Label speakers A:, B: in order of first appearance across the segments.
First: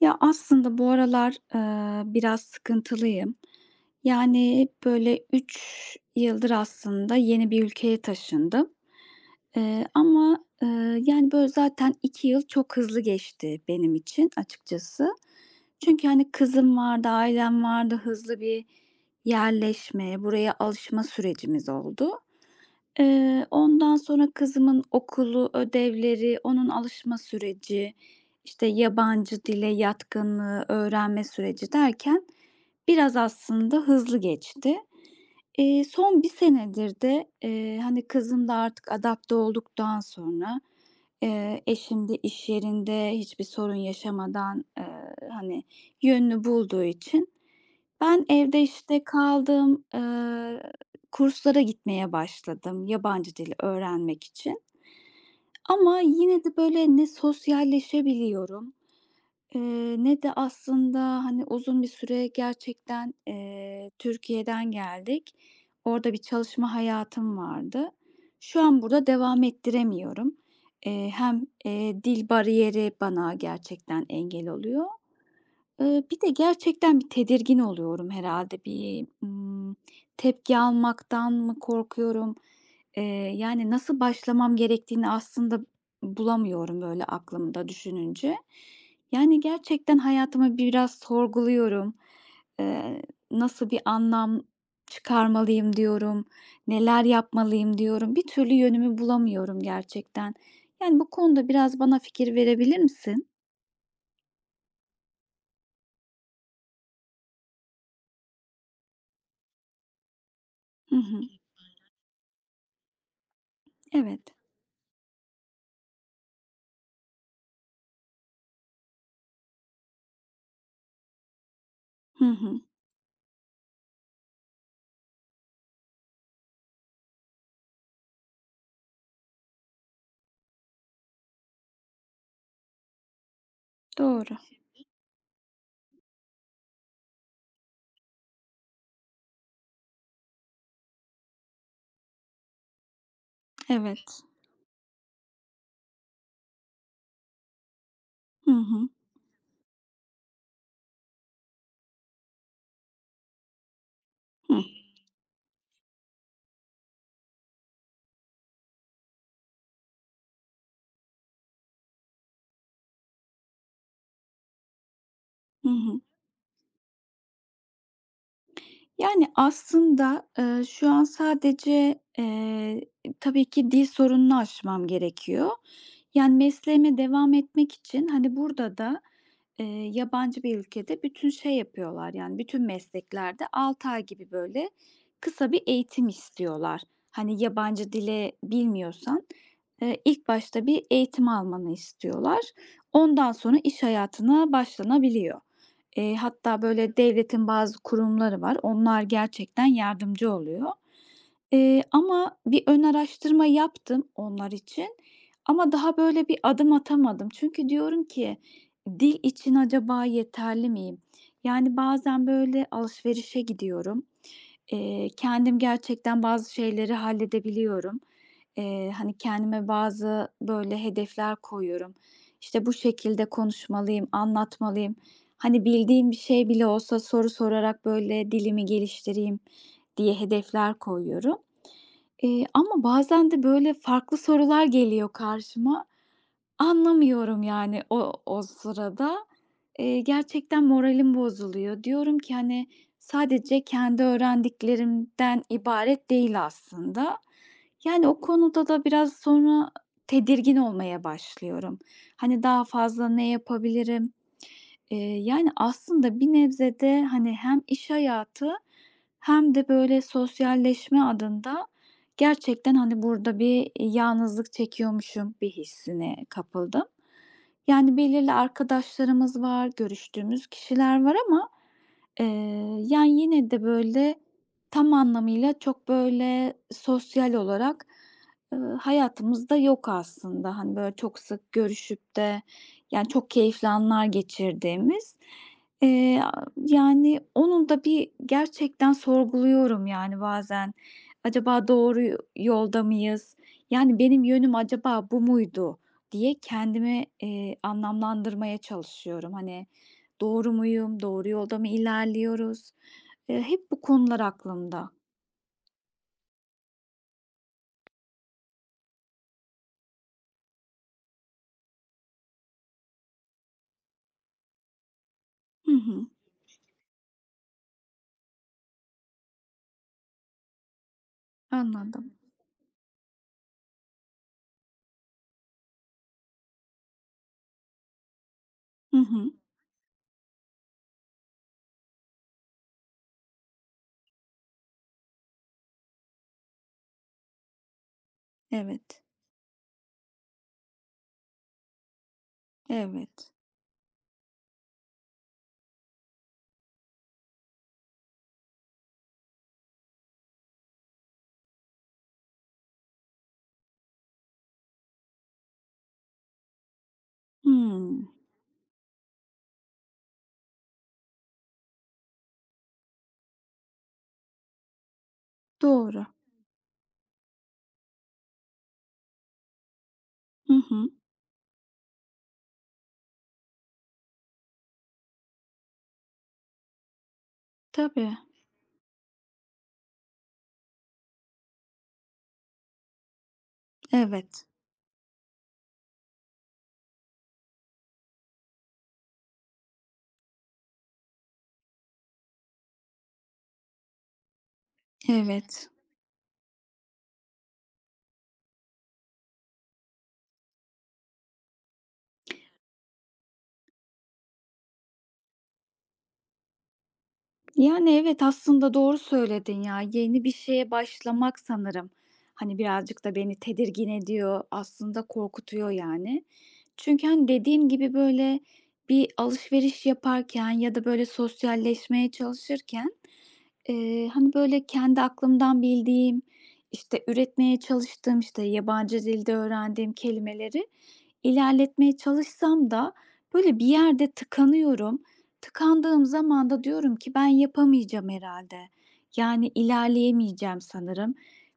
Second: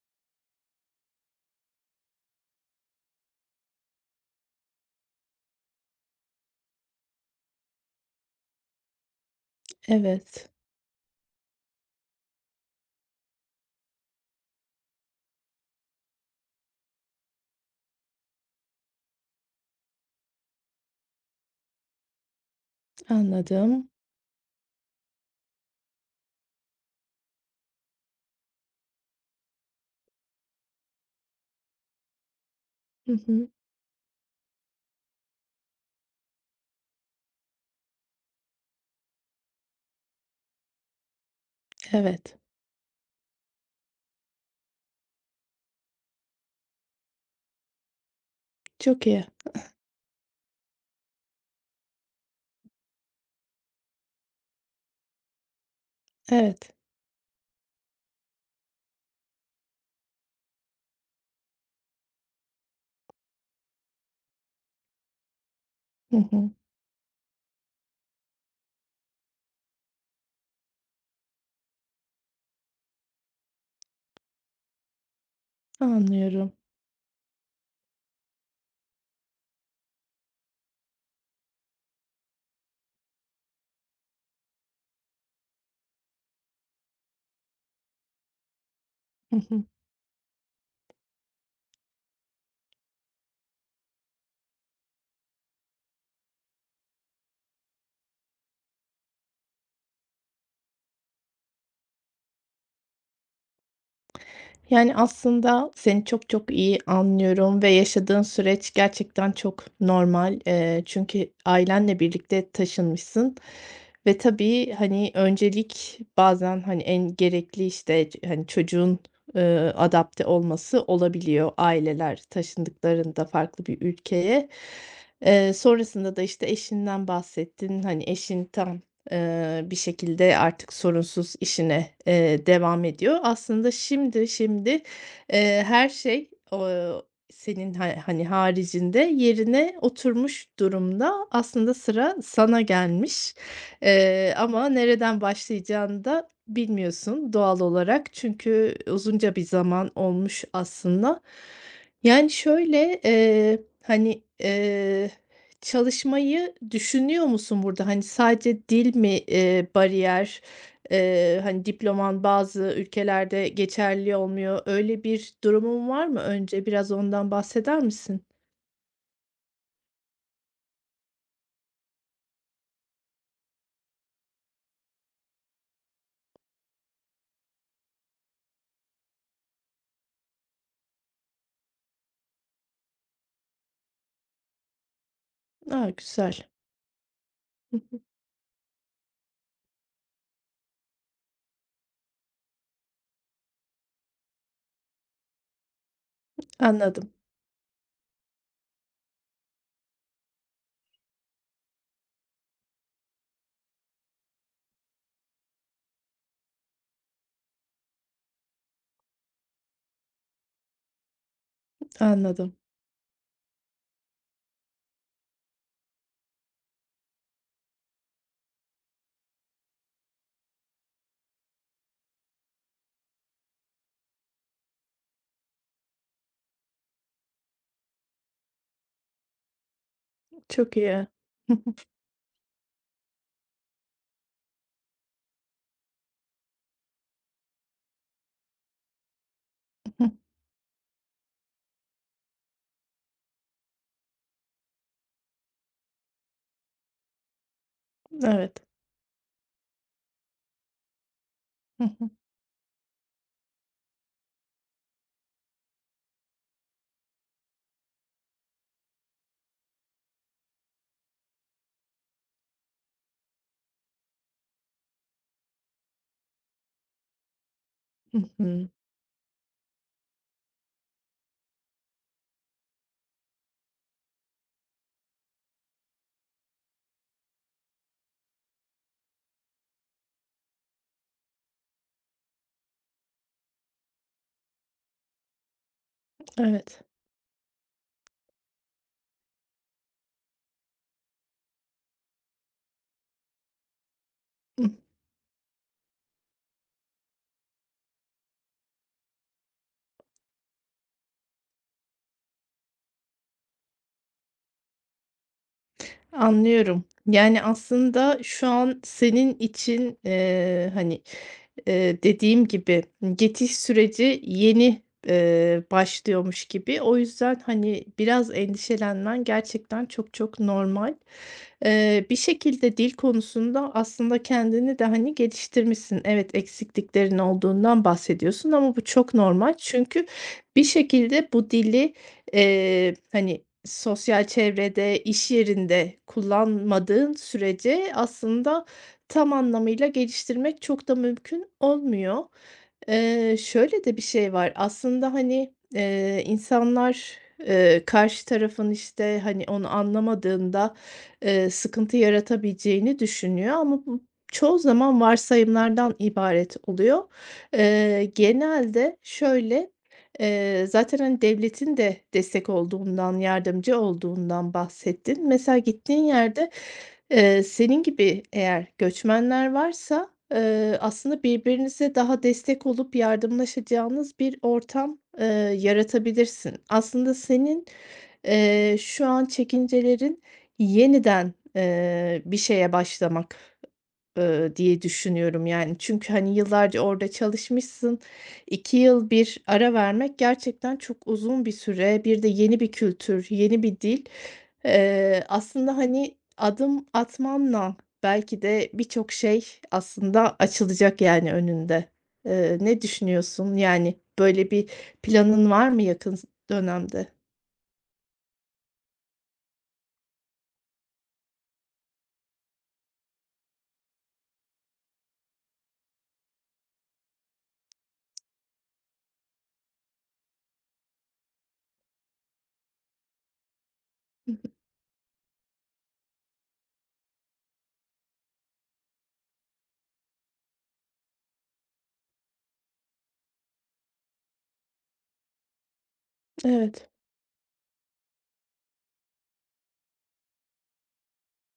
A: Ya, aslında bu aralar, biraz sıkıntılıyım. Yani, böyle 3 yıldır aslında yeni bir ülkeye taşındım. Eee, ama,
B: Evet,
A: eee, yani, böyle zaten 2 yıl çok hızlı geçti benim için açıkçası. Çünkü, hani, kızım vardı, ailem vardı, hızlı bir yerleşme, buraya alışma sürecimiz oldu. Eee,
B: anladım.
A: ondan sonra kızımın okulu, ödevleri, onun alışma süreci, işte, yabancı dile yatkınlığı, öğrenme süreci derken
B: Hı
A: biraz
B: hı.
A: aslında hızlı geçti. Son bir senedir de, hani, kızım da artık adapte olduktan sonra, eşim de
B: Evet,
A: iş yerinde hiçbir sorun yaşamadan, hani, yönünü bulduğu için ben evde, işte,
B: çok iyi.
A: kaldım, kurslara gitmeye başladım yabancı dili öğrenmek için ama yine de,
B: Evet.
A: böyle, ne sosyalleşebiliyorum, eee, ne de aslında, hani, uzun bir süre gerçekten, Türkiye'den geldik. Orada
B: Hı
A: bir
B: hı.
A: çalışma hayatım vardı. Şu an burada devam ettiremiyorum. Dil bariyeri bana gerçekten engel oluyor. Bir de
B: Anlıyorum.
A: gerçekten bir tedirgin oluyorum herhalde. Bir, tepki almaktan mı korkuyorum? Eee, yani, nasıl başlamam gerektiğini aslında bulamıyorum böyle aklımda düşününce.
B: Hı
A: Yani,
B: hı.
A: gerçekten hayatımı biraz sorguluyorum. Eee, nasıl bir anlam çıkarmalıyım diyorum, neler yapmalıyım diyorum. Bir türlü yönümü bulamıyorum gerçekten. Yani, bu konuda biraz bana fikir verebilir misin?
B: Yani, aslında seni çok çok iyi anlıyorum ve yaşadığın süreç gerçekten çok normal.
A: Hı hı.
B: Çünkü ailenle birlikte taşınmışsın ve
A: Evet.
B: tabii, hani, öncelik bazen, hani, en gerekli, işte, hani, çocuğun, adapte olması olabiliyor aileler
A: Hı hı.
B: taşındıklarında farklı bir ülkeye. Sonrasında da, işte, eşinden bahsettin. Hani, eşin tam, bir şekilde artık sorunsuz işine, devam ediyor. Aslında şimdi
A: Doğru,
B: şimdi, her şey, senin hani, haricinde yerine oturmuş durumda. Aslında sıra sana gelmiş,
A: evet.
B: ama nereden başlayacağını da bilmiyorsun doğal olarak.
A: Hı
B: Çünkü
A: hı.
B: uzunca bir zaman olmuş aslında. Yani şöyle, hani,
A: Hı.
B: Çalışmayı düşünüyor musun burada? Hani, sadece dil mi, bariyer? Hani, diploman bazı ülkelerde geçerli olmuyor. Öyle bir
A: Hı
B: durumun
A: hı.
B: var mı? Önce biraz ondan bahseder misin?
A: Yani, aslında, şu an sadece, tabii ki dil sorununu aşmam gerekiyor. Yani, mesleğime devam etmek için, hani, burada da, eee, yabancı bir ülkede bütün şey yapıyorlar, yani, bütün mesleklerde 6 ay gibi, böyle, kısa bir
B: A,
A: eğitim
B: güzel.
A: istiyorlar. Hani,
B: Hı
A: yabancı
B: hı.
A: dile bilmiyorsan, ilk başta bir eğitim almanı istiyorlar. Ondan sonra iş hayatına başlanabiliyor. Hatta böyle
B: Anladım,
A: devletin bazı kurumları var. Onlar gerçekten yardımcı oluyor. Ama bir ön araştırma yaptım onlar için ama daha böyle bir adım atamadım. Çünkü diyorum ki dil için acaba yeterli miyim? Yani bazen
B: anladım.
A: böyle alışverişe gidiyorum. Kendim gerçekten bazı şeyleri halledebiliyorum. Hani kendime bazı böyle hedefler koyuyorum. İşte bu şekilde konuşmalıyım, anlatmalıyım. Hani bildiğim bir şey bile olsa soru sorarak böyle dilimi geliştireyim diye hedefler
B: Çok iyi.
A: koyuyorum. Ama bazen de böyle farklı sorular geliyor karşıma. Anlamıyorum yani o sırada. Eee, gerçekten moralim bozuluyor. Diyorum ki, hani, sadece kendi öğrendiklerimden ibaret değil aslında. Yani o
B: Evet.
A: konuda da biraz sonra tedirgin olmaya başlıyorum. Hani, daha fazla ne yapabilirim? Yani aslında bir nebze de, hani, hem iş hayatı hem de böyle sosyalleşme adında. Gerçekten, hani, burada bir yalnızlık çekiyormuşum bir hissine kapıldım. Yani, belirli arkadaşlarımız var, görüştüğümüz kişiler var ama. Eee, yani, yine de, böyle, tam anlamıyla çok, böyle, sosyal olarak, hayatımızda yok aslında. Hani, böyle, çok sık görüşüp de, yani, çok keyifli anlar geçirdiğimiz. Eee,
B: Evet.
A: yani, onun da bir gerçekten sorguluyorum, yani, bazen. Acaba doğru yolda mıyız? Yani, benim yönüm acaba bu muydu diye kendimi, anlamlandırmaya çalışıyorum. Hani. Doğru muyum? Doğru yolda mı ilerliyoruz? Hep bu konular aklımda.
B: Anlıyorum. Yani, aslında şu an senin için, hani, dediğim gibi geçiş süreci yeni,
A: Hı hı,
B: başlıyormuş gibi. O yüzden, hani, biraz endişelenmen gerçekten çok çok normal.
A: anladım.
B: Bir şekilde dil konusunda aslında kendini de, hani, geliştirmişsin. Evet, eksikliklerin olduğundan bahsediyorsun ama bu
A: Hı
B: çok
A: hı,
B: normal. Çünkü bir şekilde bu dili, hani, sosyal çevrede, iş yerinde kullanmadığın sürece aslında
A: evet,
B: tam anlamıyla geliştirmek çok da mümkün olmuyor.
A: evet.
B: Şöyle de bir şey var. Aslında, hani, insanlar, karşı tarafın, işte, hani, onu anlamadığında sıkıntı yaratabileceğini düşünüyor ama bu çoğu zaman varsayımlardan ibaret oluyor.
A: Hımm,
B: Genelde şöyle, zaten, hani, devletin de destek olduğundan, yardımcı olduğundan bahsettin. Mesela gittiğin
A: doğru.
B: yerde, senin gibi eğer göçmenler varsa,
A: Hı hı,
B: aslında birbirinize daha destek olup yardımlaşacağınız bir ortam, yaratabilirsin. Aslında senin,
A: tabii.
B: şu an çekincelerin yeniden, bir şeye başlamak,
A: Evet,
B: diye düşünüyorum, yani. Çünkü, hani, yıllarca orada çalışmışsın. 2 yıl bir ara vermek gerçekten çok uzun bir süre. Bir de yeni bir kültür, yeni bir dil.
A: evet.
B: Aslında, hani, adım atmanla belki de birçok şey aslında açılacak, yani, önünde. Ne düşünüyorsun? Yani, böyle bir planın var mı yakın dönemde?
A: Yani, evet, aslında doğru söyledin ya. Yeni bir şeye başlamak sanırım, hani, birazcık da beni tedirgin ediyor, aslında korkutuyor yani. Çünkü, hani, dediğim gibi, böyle, bir alışveriş yaparken ya da, böyle, sosyalleşmeye çalışırken,
B: Hı
A: hani,
B: hı.
A: böyle, kendi aklımdan bildiğim, işte, üretmeye çalıştığım, işte, yabancı dilde öğrendiğim kelimeleri ilerletmeye çalışsam da, böyle, bir yerde tıkanıyorum. Tıkandığım zaman da
B: Evet,
A: diyorum ki ben yapamayacağım herhalde. Yani ilerleyemeyeceğim sanırım.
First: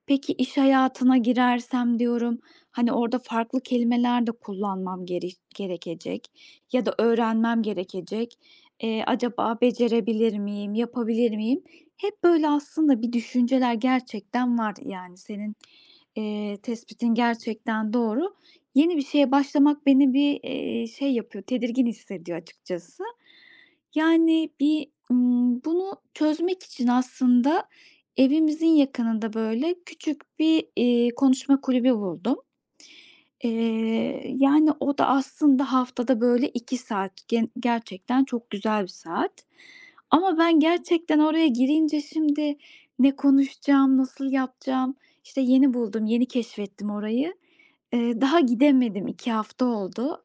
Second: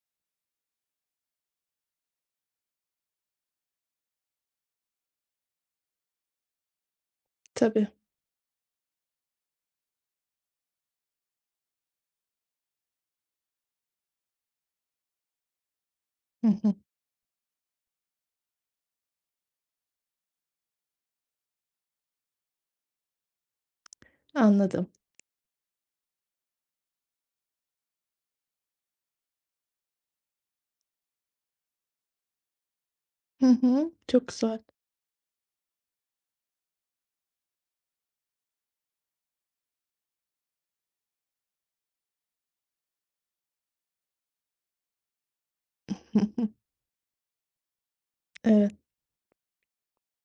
A: Peki iş hayatına girersem diyorum, hani, orada farklı kelimeler de kullanmam gerekecek ya da öğrenmem
B: tabii.
A: gerekecek. Acaba becerebilir miyim, yapabilir miyim? Hep böyle aslında bir düşünceler gerçekten var yani. Senin,
B: Hı hı.
A: tespitin gerçekten doğru. Yeni bir şeye başlamak beni bir, şey yapıyor, tedirgin hissediyor açıkçası. Yani,
B: Anladım.
A: bir, bunu çözmek için aslında evimizin yakınında, böyle, küçük bir, konuşma kulübü buldum.
B: Hı hı. Çok
A: Eee,
B: güzel.
A: yani, o da aslında haftada, böyle, 2 saat. Gerçekten çok güzel bir saat. Ama ben gerçekten oraya girince şimdi ne konuşacağım, nasıl yapacağım? İşte yeni buldum, yeni keşfettim orayı. Daha
B: Evet,
A: gidemedim. 2 hafta oldu.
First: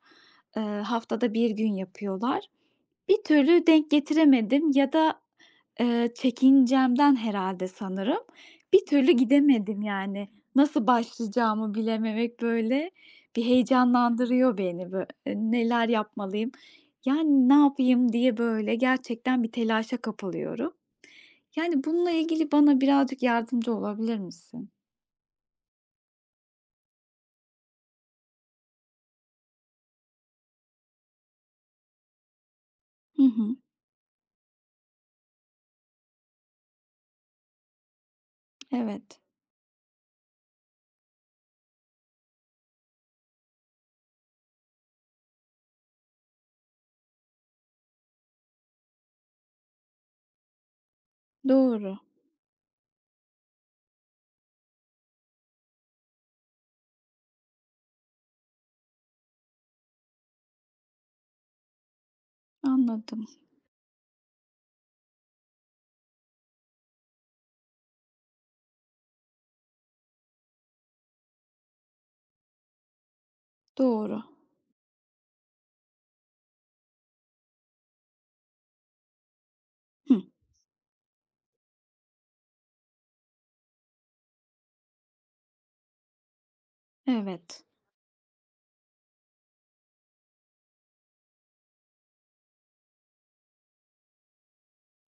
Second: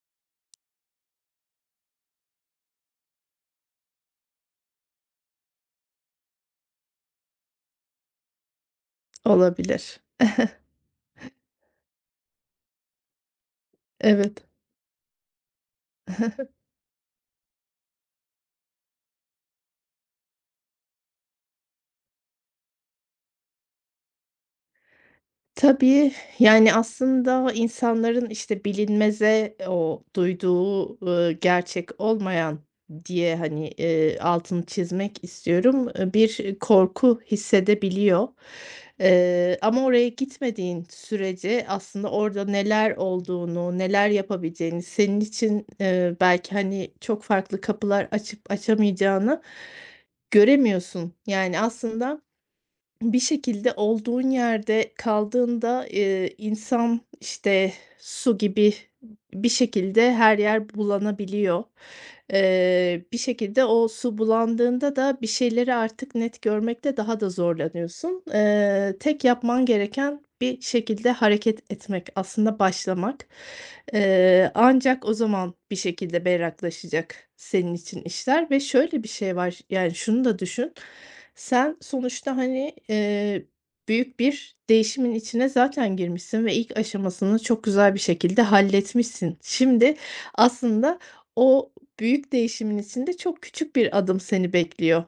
A: Haftada bir gün yapıyorlar. Bir türlü denk getiremedim ya da, çekincemden herhâlde sanırım bir türlü gidemedim
B: olabilir.
A: yani. Nasıl başlayacağımı bilememek, böyle, bir
B: Evet.
A: heyecanlandırıyor beni. Bö neler yapmalıyım, yani, ne yapayım diye, böyle, gerçekten bir telaşa kapılıyorum. Yani, bununla ilgili bana birazcık yardımcı olabilir misin?
B: Tabii, yani, aslında insanların, işte, bilinmeze o duyduğu, gerçek olmayan
A: Hı
B: diye,
A: hı.
B: hani, altını çizmek istiyorum, bir korku hissedebiliyor.
A: Evet.
B: Ama oraya gitmediğin sürece aslında orada neler olduğunu, neler yapabileceğini, senin için, belki, hani, çok farklı kapılar açıp açamayacağını göremiyorsun. Yani,
A: Doğru.
B: aslında bir şekilde olduğun yerde kaldığında, insan, işte, su gibi bir şekilde her yer bulanabiliyor. Bir
A: Anladım.
B: şekilde o su bulandığında da bir şeyleri artık net görmekte daha da zorlanıyorsun. Tek yapman gereken bir şekilde hareket etmek, aslında başlamak.
A: Doğru.
B: Ancak o zaman bir şekilde berraklaşacak senin için işler ve şöyle bir şey var, yani,
A: Hı.
B: şunu da düşün. Sen sonuçta, hani, büyük bir değişimin içine zaten girmişsin ve ilk aşamasını
A: Evet.
B: çok güzel bir şekilde halletmişsin. Şimdi aslında o büyük değişimin içinde çok küçük bir adım seni bekliyor.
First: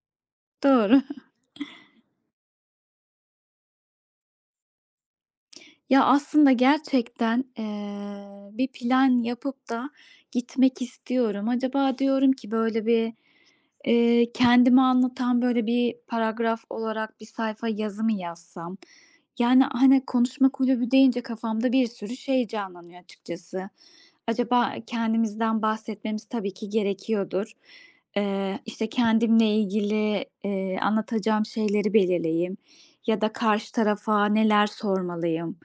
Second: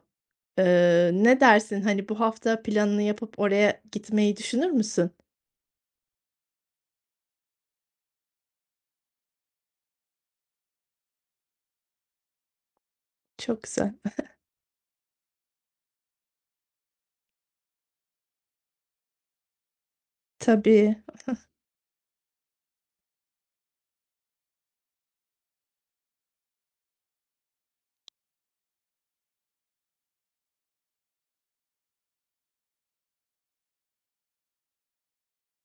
A: Doğru.
B: Ne dersin? Hani, bu hafta planını yapıp oraya gitmeyi düşünür müsün?
A: Ya, aslında gerçekten, bir plan yapıp da gitmek istiyorum. Acaba diyorum ki böyle bir,
B: Çok güzel.
A: Kendimi anlatan böyle bir paragraf olarak bir sayfa yazı mı yazsam? Yani, hani, konuşma kulübü
B: Tabii.
A: deyince kafamda bir sürü şey canlanıyor açıkçası. Acaba kendimizden bahsetmemiz tabii ki gerekiyordur. İşte, kendimle ilgili, anlatacağım şeyleri belirleyeyim ya da karşı tarafa neler sormalıyım?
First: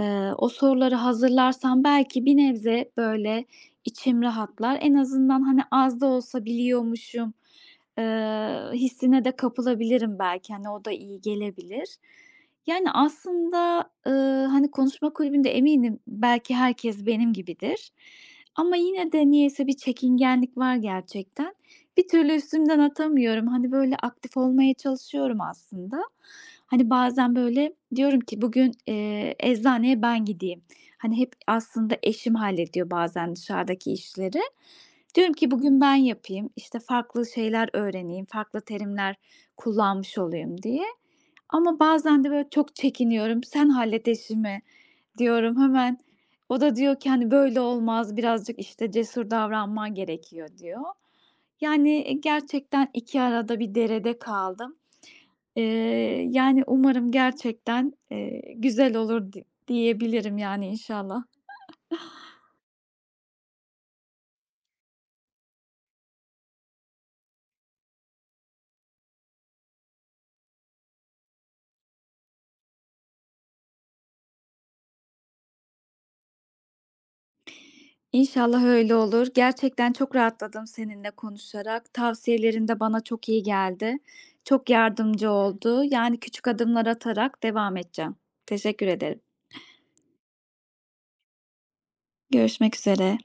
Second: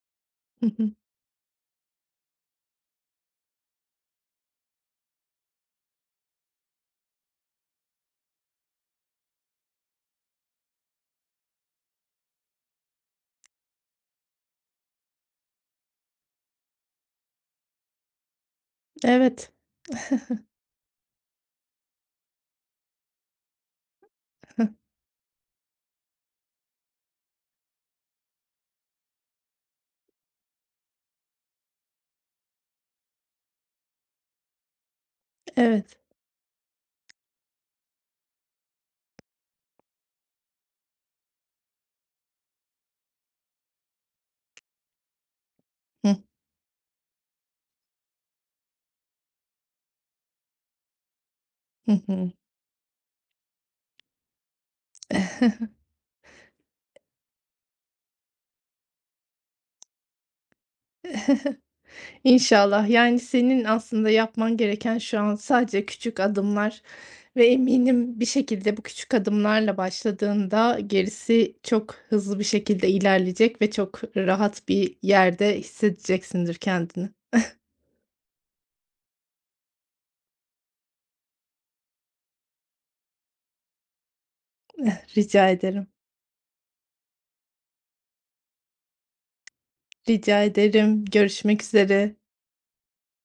A: O
B: Hı hı.
A: soruları hazırlarsam belki bir nebze böyle İçim rahatlar. En azından, hani, az da olsa biliyormuşum, hissine de kapılabilirim belki. Hani, o da iyi gelebilir. Yani, aslında, hani, konuşma kulübünde eminim belki herkes benim gibidir ama yine de
B: Evet.
A: niyeyse bir çekingenlik var gerçekten. Bir türlü üstümden atamıyorum. Hani, böyle, aktif olmaya çalışıyorum aslında. Hani, bazen, böyle, diyorum ki bugün, eczaneye ben gideyim. Hani, hep aslında eşim hallediyor bazen dışarıdaki işleri. Diyorum ki bugün
B: Evet.
A: ben yapayım, işte, farklı şeyler öğreneyim, farklı terimler kullanmış olayım diye. Ama bazen de, böyle, çok çekiniyorum. "Sen hallet eşimi." diyorum hemen.
B: Hı.
A: O da diyor ki, hani, "Böyle olmaz, birazcık, işte, cesur davranman gerekiyor." diyor.
B: Hı
A: Yani,
B: hı.
A: gerçekten 2 arada bir derede kaldım. Yani, umarım gerçekten, güzel olur diyebilirim, yani, inşallah.
B: İnşallah. Yani, senin aslında yapman gereken şu an sadece küçük adımlar ve eminim bir şekilde bu küçük adımlarla başladığında gerisi çok hızlı bir şekilde ilerleyecek ve çok rahat bir yerde hissedeceksindir kendini.
A: İnşallah öyle olur. Gerçekten çok rahatladım seninle konuşarak. Tavsiyelerin de bana çok iyi geldi. Çok yardımcı
B: Rica
A: oldu.
B: ederim.
A: Yani, küçük adımlar atarak devam edeceğim. Teşekkür ederim.
B: Rica ederim. Görüşmek üzere.
A: Görüşmek üzere.